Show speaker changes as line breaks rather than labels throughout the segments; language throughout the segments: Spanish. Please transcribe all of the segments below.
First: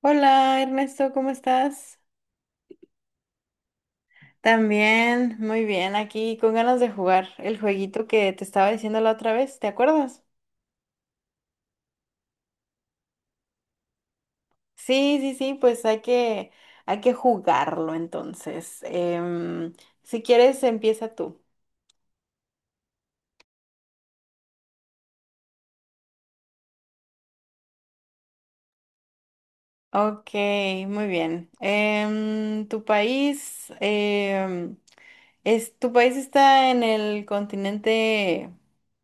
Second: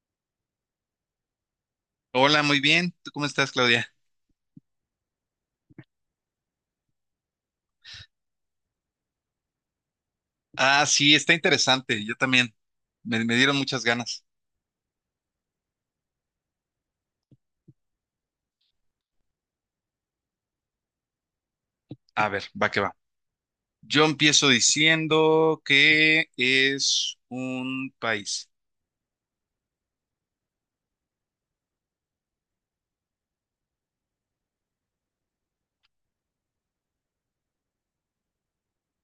Hola Ernesto, ¿cómo estás?
Hola, muy bien. ¿Tú cómo estás, Claudia?
También, muy bien, aquí con ganas de jugar el jueguito que te estaba diciendo la otra vez, ¿te acuerdas?
Ah, sí, está interesante. Yo también. Me dieron muchas ganas.
Sí, sí, sí, pues hay que jugarlo entonces. Si quieres, empieza tú.
A ver, va que va. Yo empiezo diciendo que es un país.
Ok, muy bien. ¿Tu país, tu país está en el continente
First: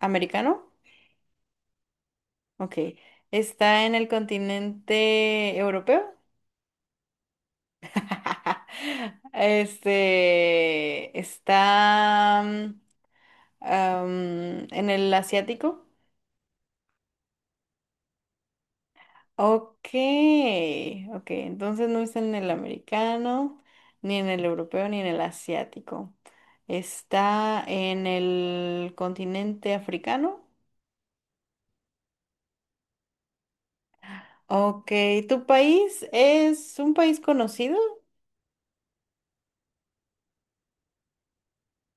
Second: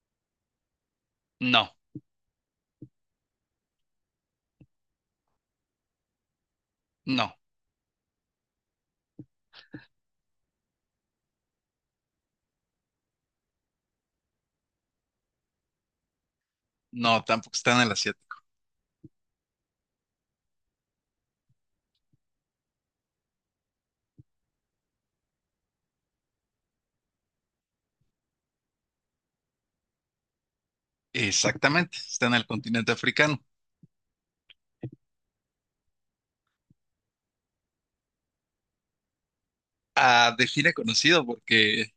americano?
No,
Ok, ¿está en el continente europeo?
no,
Está en el asiático.
no, tampoco está en el asiático.
Ok, ok, entonces no está en el americano, ni en el europeo, ni en el asiático. Está en el continente africano.
Exactamente, está en el continente africano.
Ok, ¿tu país es un país conocido?
Ah, define conocido porque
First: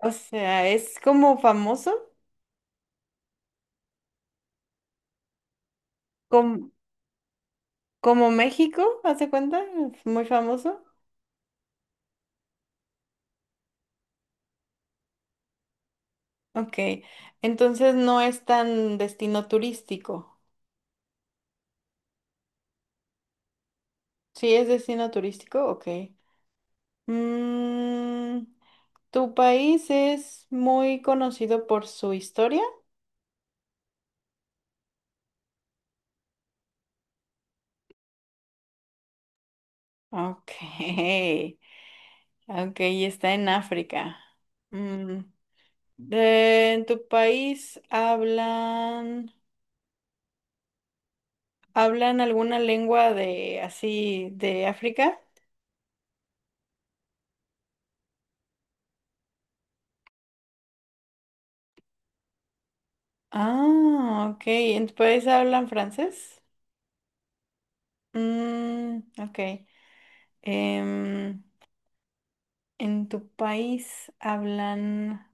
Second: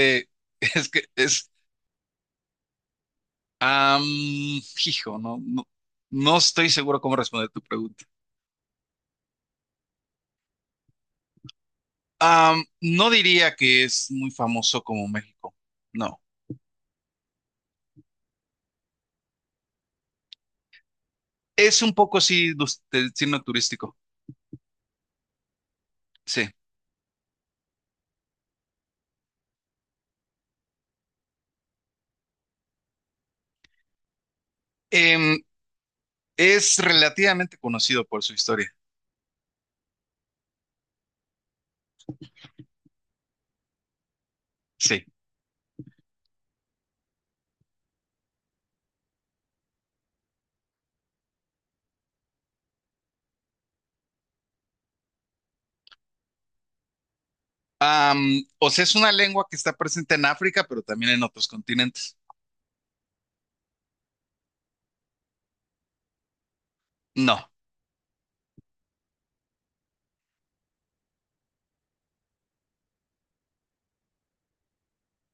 O sea,
es
¿es
que
como
es,
famoso?
am, hijo, no, no, no
¿Como,
estoy seguro cómo responder tu pregunta.
como México? ¿Hace cuenta? ¿Es muy famoso?
No diría que es muy famoso como México, no.
Ok, entonces no es tan destino turístico.
Es un poco sí destino turístico,
Sí, es destino turístico, ok.
sí.
Mm, ¿tu país es muy conocido por su historia?
Em, es relativamente conocido por su historia,
Ok, ok, y está en África.
sí.
Mm, ¿en tu país hablan alguna lengua de así de África?
Am, o sea, es una lengua que está presente en África, pero también en otros continentes.
Ah, ok, ¿en tu país hablan francés?
No,
Mm, ok. Em, ¿En tu país hablan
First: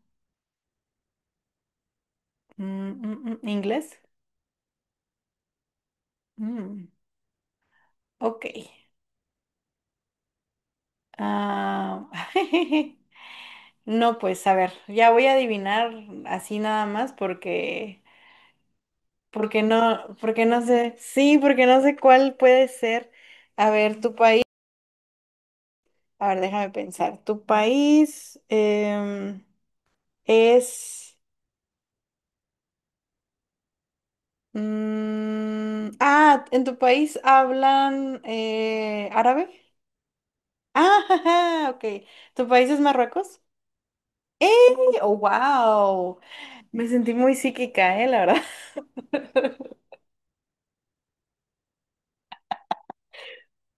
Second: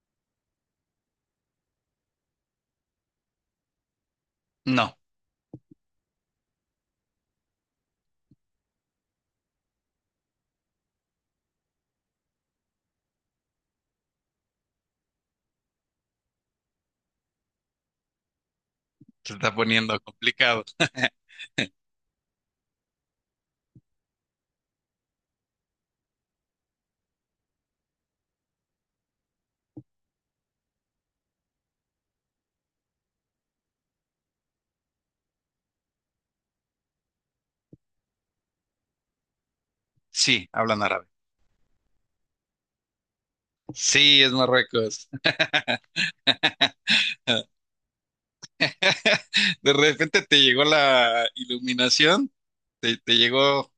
inglés?
no,
Mm, ok. Ah, no, pues a ver, ya voy a adivinar así nada más
se está poniendo
porque no
complicado.
sé, sí, porque no sé cuál puede ser. A ver, tu país, a ver, déjame pensar. ¿Tu país es... ah, ¿en tu país hablan árabe?
Sí, hablan
Ah,
árabe.
ok. ¿Tu país es Marruecos?
Sí, es
¡Eh!
Marruecos.
¡Oh, wow! Me sentí muy psíquica, ¿eh? La verdad.
De repente te llegó la iluminación, te llegó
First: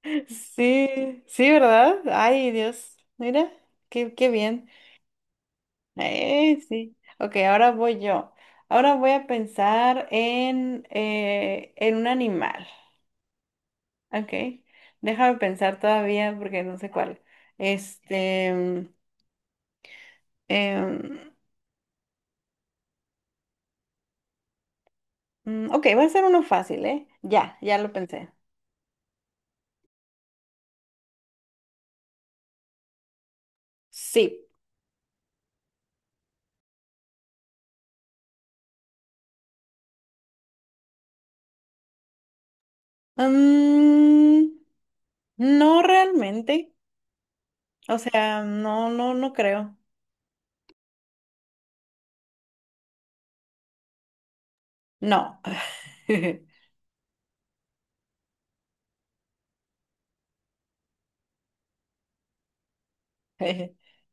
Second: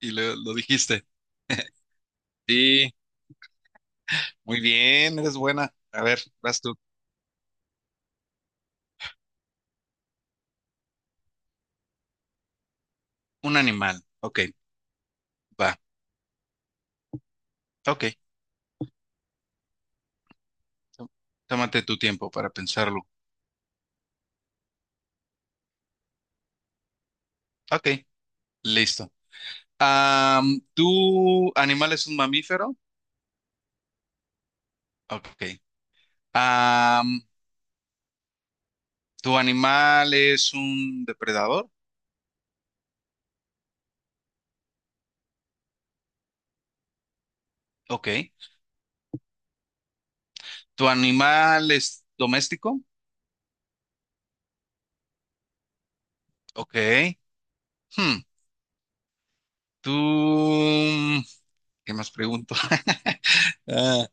y lo dijiste.
Sí, sí, ¿verdad? Ay,
Sí.
Dios. Mira, qué
Muy
bien.
bien, eres buena. A ver, vas tú.
Sí. Ok, ahora voy yo. Ahora voy a pensar en un animal.
Un animal.
Ok.
Ok,
Déjame
va.
pensar todavía porque no sé cuál.
Ok.
Este. mm,
tó-
em,
Tómate tu tiempo para pensarlo.
ok, va a ser uno fácil, ¿eh? Ya
Ok,
lo pensé.
listo. ¿Tu animal es un mamífero?
Sí.
Ok. Am, ¿Tu animal es un depredador?
Mm, no realmente. O
Ok.
sea, no creo.
¿Tu animal es doméstico?
No.
Ok. Hmm. ¿Tú... ¿Qué más pregunto? Ah,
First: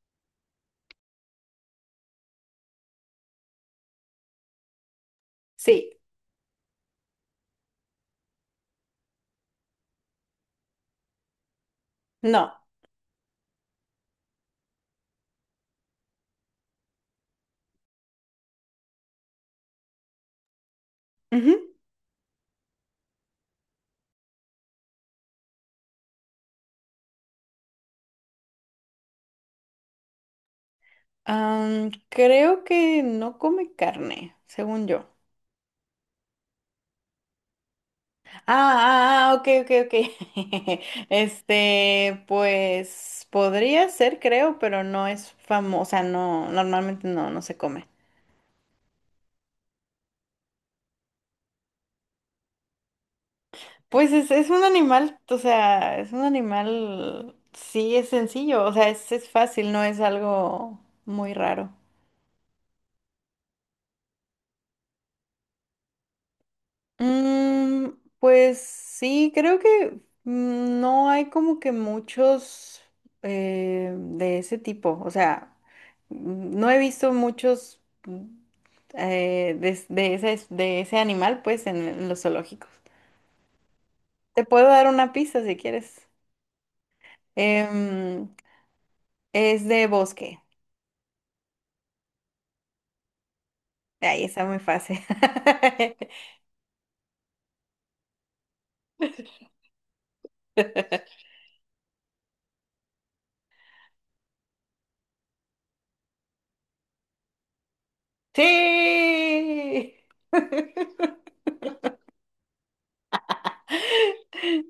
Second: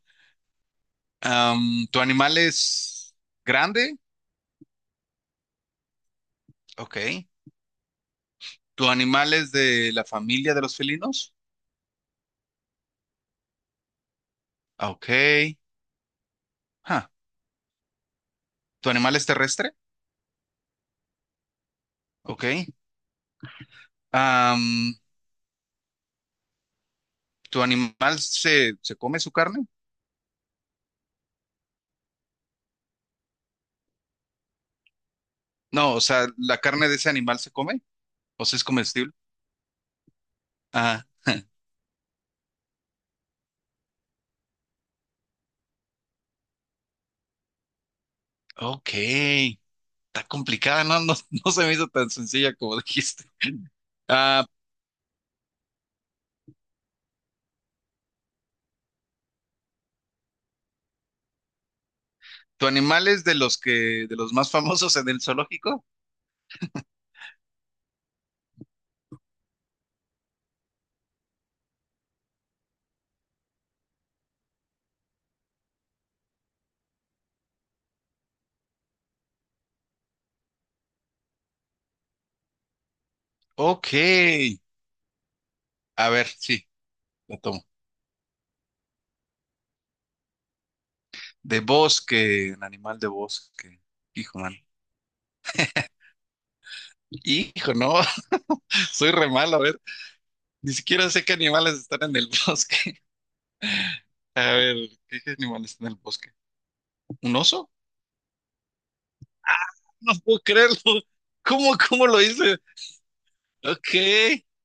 ¿Tu animal es grande?
Sí,
Ok. ¿Tu animal es de la familia de los felinos?
no.
Ah, ok. Ah, ¿Tu animal es terrestre?
Ujú.
Ok. Am, ¿Tu animal se come su carne?
Am, creo que no come carne, según yo.
No, o sea, ¿la carne de ese animal se come?
Ah,
¿O sea, es comestible?
ah, ah, ok, ok, ok.
Ah,
Este, pues podría ser, creo, pero no es famosa, no, normalmente no se come.
ok. Está complicada, ¿no? No, no se me hizo tan sencilla como dijiste.
Pues es
Ah,
un animal, o sea, es un animal, sí, es sencillo, o sea, es fácil, no es algo muy raro.
¿Tu animal es de los que, de los más famosos en el zoológico?
Mm, pues sí, creo que no hay como que muchos de ese tipo, o sea, no he visto muchos de de ese animal, pues, en los zoológicos.
Ok.
Te puedo dar una pista si quieres.
A ver, sí, lo tomo.
Em, es de bosque.
De bosque, un animal de bosque.
Ahí
Hijo,
está
man.
muy fácil.
Hijo, no. Soy re malo, a ver. Ni siquiera sé qué animales están en el bosque. A ver, ¿qué animales están en el bosque? ¿Un oso?
Sí.
No puedo creerlo. ¿Cómo, cómo lo hice? Ok.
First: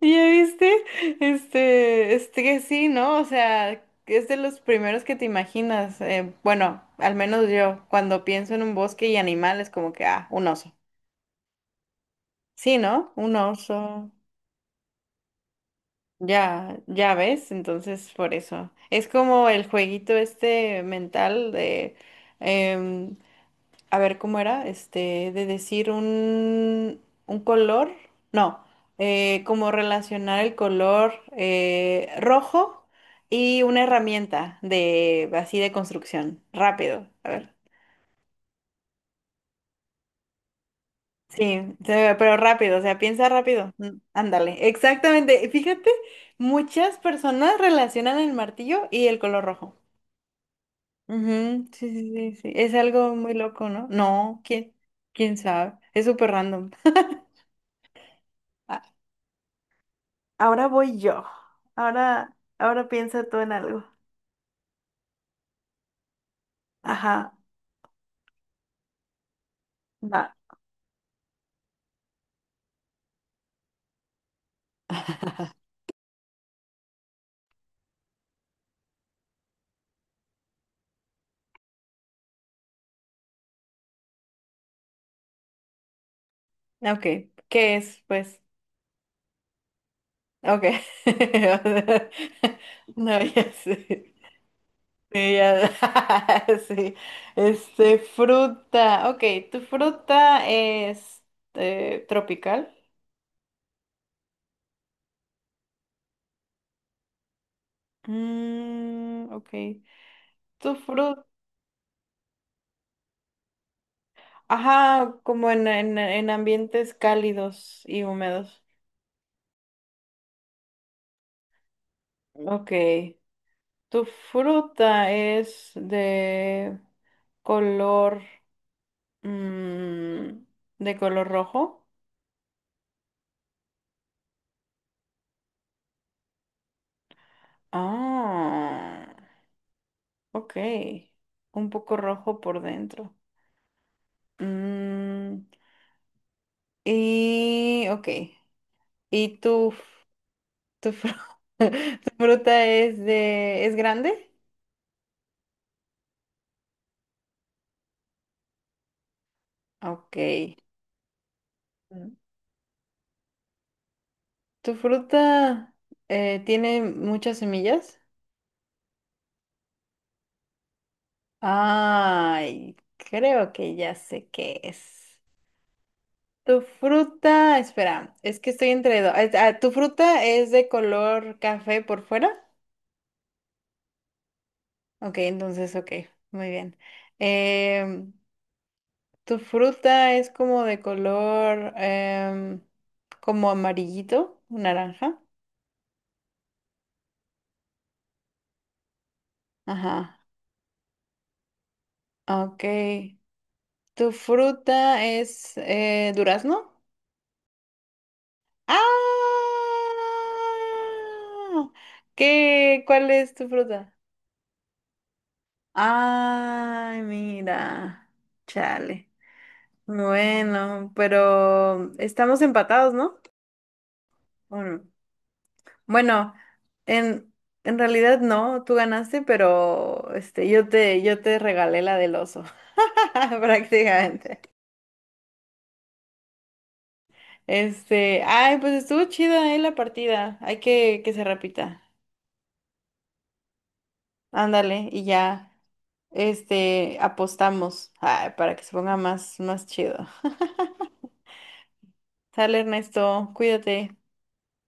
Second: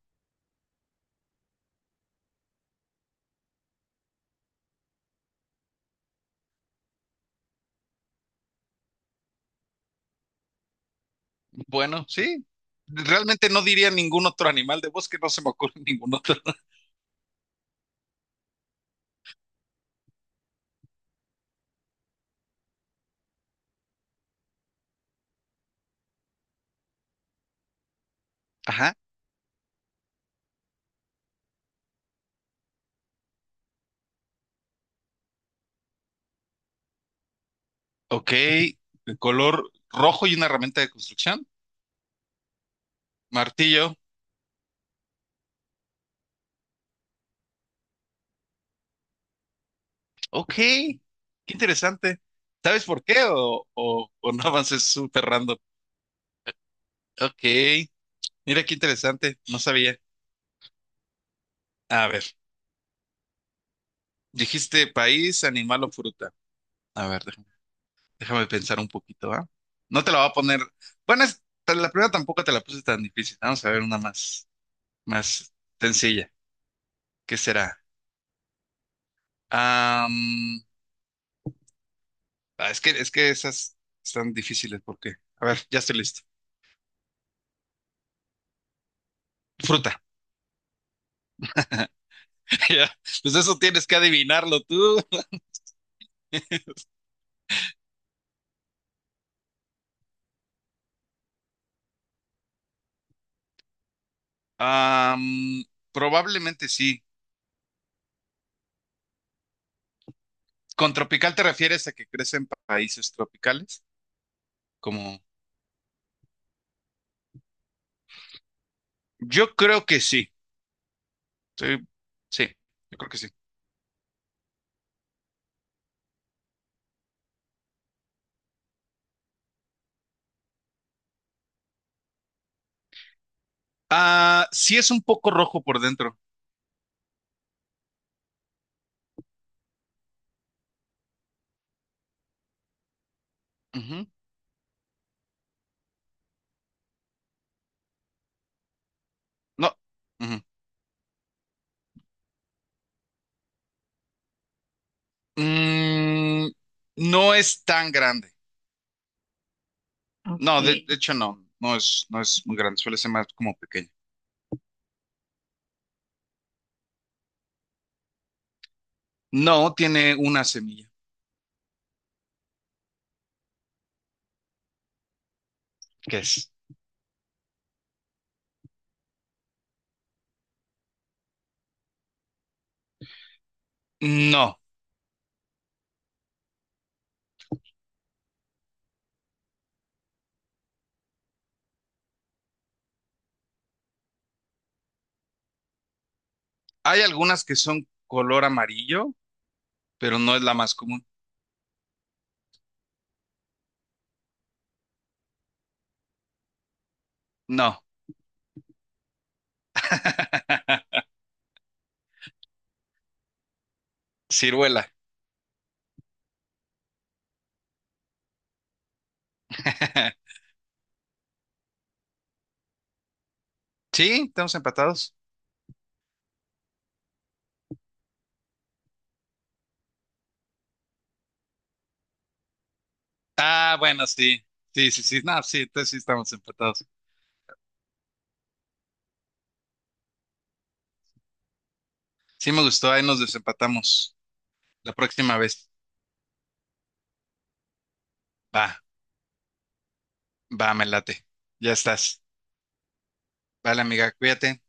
¿Ya viste? Este que sí, ¿no? O sea, es de los primeros que te imaginas. Bueno, al menos yo, cuando pienso en un bosque y animales, como que, ah, un oso.
Bueno, sí.
Sí, ¿no? Un
Realmente no diría
oso.
ningún otro animal de bosque, no se me ocurre ningún otro.
Ya, ya ves, entonces por eso. Es como el jueguito este mental de, em, a ver, ¿cómo era? Este, un color, no,
Ajá.
como relacionar el color rojo y una herramienta de, así de construcción, rápido, a ver.
Ok. El color rojo y una herramienta de construcción.
Sí, se pero rápido, o sea, piensa rápido.
Martillo.
Mm, Ándale, exactamente. Fíjate, muchas personas relacionan el martillo y el color rojo.
Ok. Qué
Ujú, sí, sí,
interesante.
sí, sí. Es
¿Sabes por
algo
qué?
muy loco, ¿no?
O
No,
no avances súper
¿quién
random.
sabe? Es súper random.
Ok. Mira qué interesante. No sabía.
Ahora voy yo.
A ver.
Ahora piensa tú en algo.
Dijiste país, animal o fruta. A ver,
Ajá,
déjame pensar un poquito, ¿ah? No te la voy a
va.
poner. Bueno, pues, la primera tampoco te la puse tan difícil. Vamos a ver una más, más sencilla. ¿Qué será? Am, es que, es que esas están difíciles porque. A ver, ya estoy listo.
Ok, ¿qué es? Pues,
Fruta.
ok.
Ya.
No,
Pues
ya
eso tienes que
sé.
adivinarlo tú.
Sí, ya- sí. Este, fruta. Ok, ¿tu fruta es tropical?
Am, Probablemente sí.
Mm, ok. ¿Tu
Con
fruta?
tropical te refieres a que crece en países tropicales,
Ajá,
como
como en ambientes cálidos y húmedos.
yo creo que sí. Sí, sí,
Ok.
yo creo que sí.
¿Tu fruta es de color, mm, de color rojo?
Ah, sí es un poco rojo por dentro.
Ah, ok. Un poco rojo por dentro.
Ujú.
Mm, y, ok. ¿Y tu,
No. Ujú.
tu, fru- ¿Tu fruta es grande?
Mm, no es tan grande.
Ok.
No, de, ok, de hecho no, no es,
Mm.
no es muy grande, suele ser más como pequeño.
¿Tu fruta tiene muchas semillas?
No, tiene una semilla.
Ay, creo que ya sé qué es.
¿Qué es?
Tu fruta, espera, es que estoy entre dos. Ah, ¿tu fruta es de color café por fuera?
No,
Ok, entonces, ok, muy bien. Em, ¿Tu fruta es como de color como amarillito, naranja?
hay algunas que son color amarillo, pero
Ajá,
no es la más común.
ok. ¿Tu fruta es durazno?
No,
¡Ah! ¿Qué? ¿Cuál es tu fruta?
ciruela.
Ay, mira, chale. Bueno, pero estamos empatados, ¿no?
Sí, estamos
¿O no?
empatados.
Bueno, en, en realidad no, tú ganaste, pero este, yo te regalé la del oso,
Ah, bueno, sí,
prácticamente.
sí, sí, sí, no, sí, entonces sí estamos empatados.
Este, ay, pues estuvo chida, la partida. Hay que se repita.
Sí me gustó, ahí nos desempatamos.
Ándale,
La
y
próxima
ya,
vez.
este, apostamos, ay, para que se
Va,
ponga más, más chido.
va, me late. Ya estás.
Sale, Ernesto,
Vale,
cuídate.
amiga, cuídate.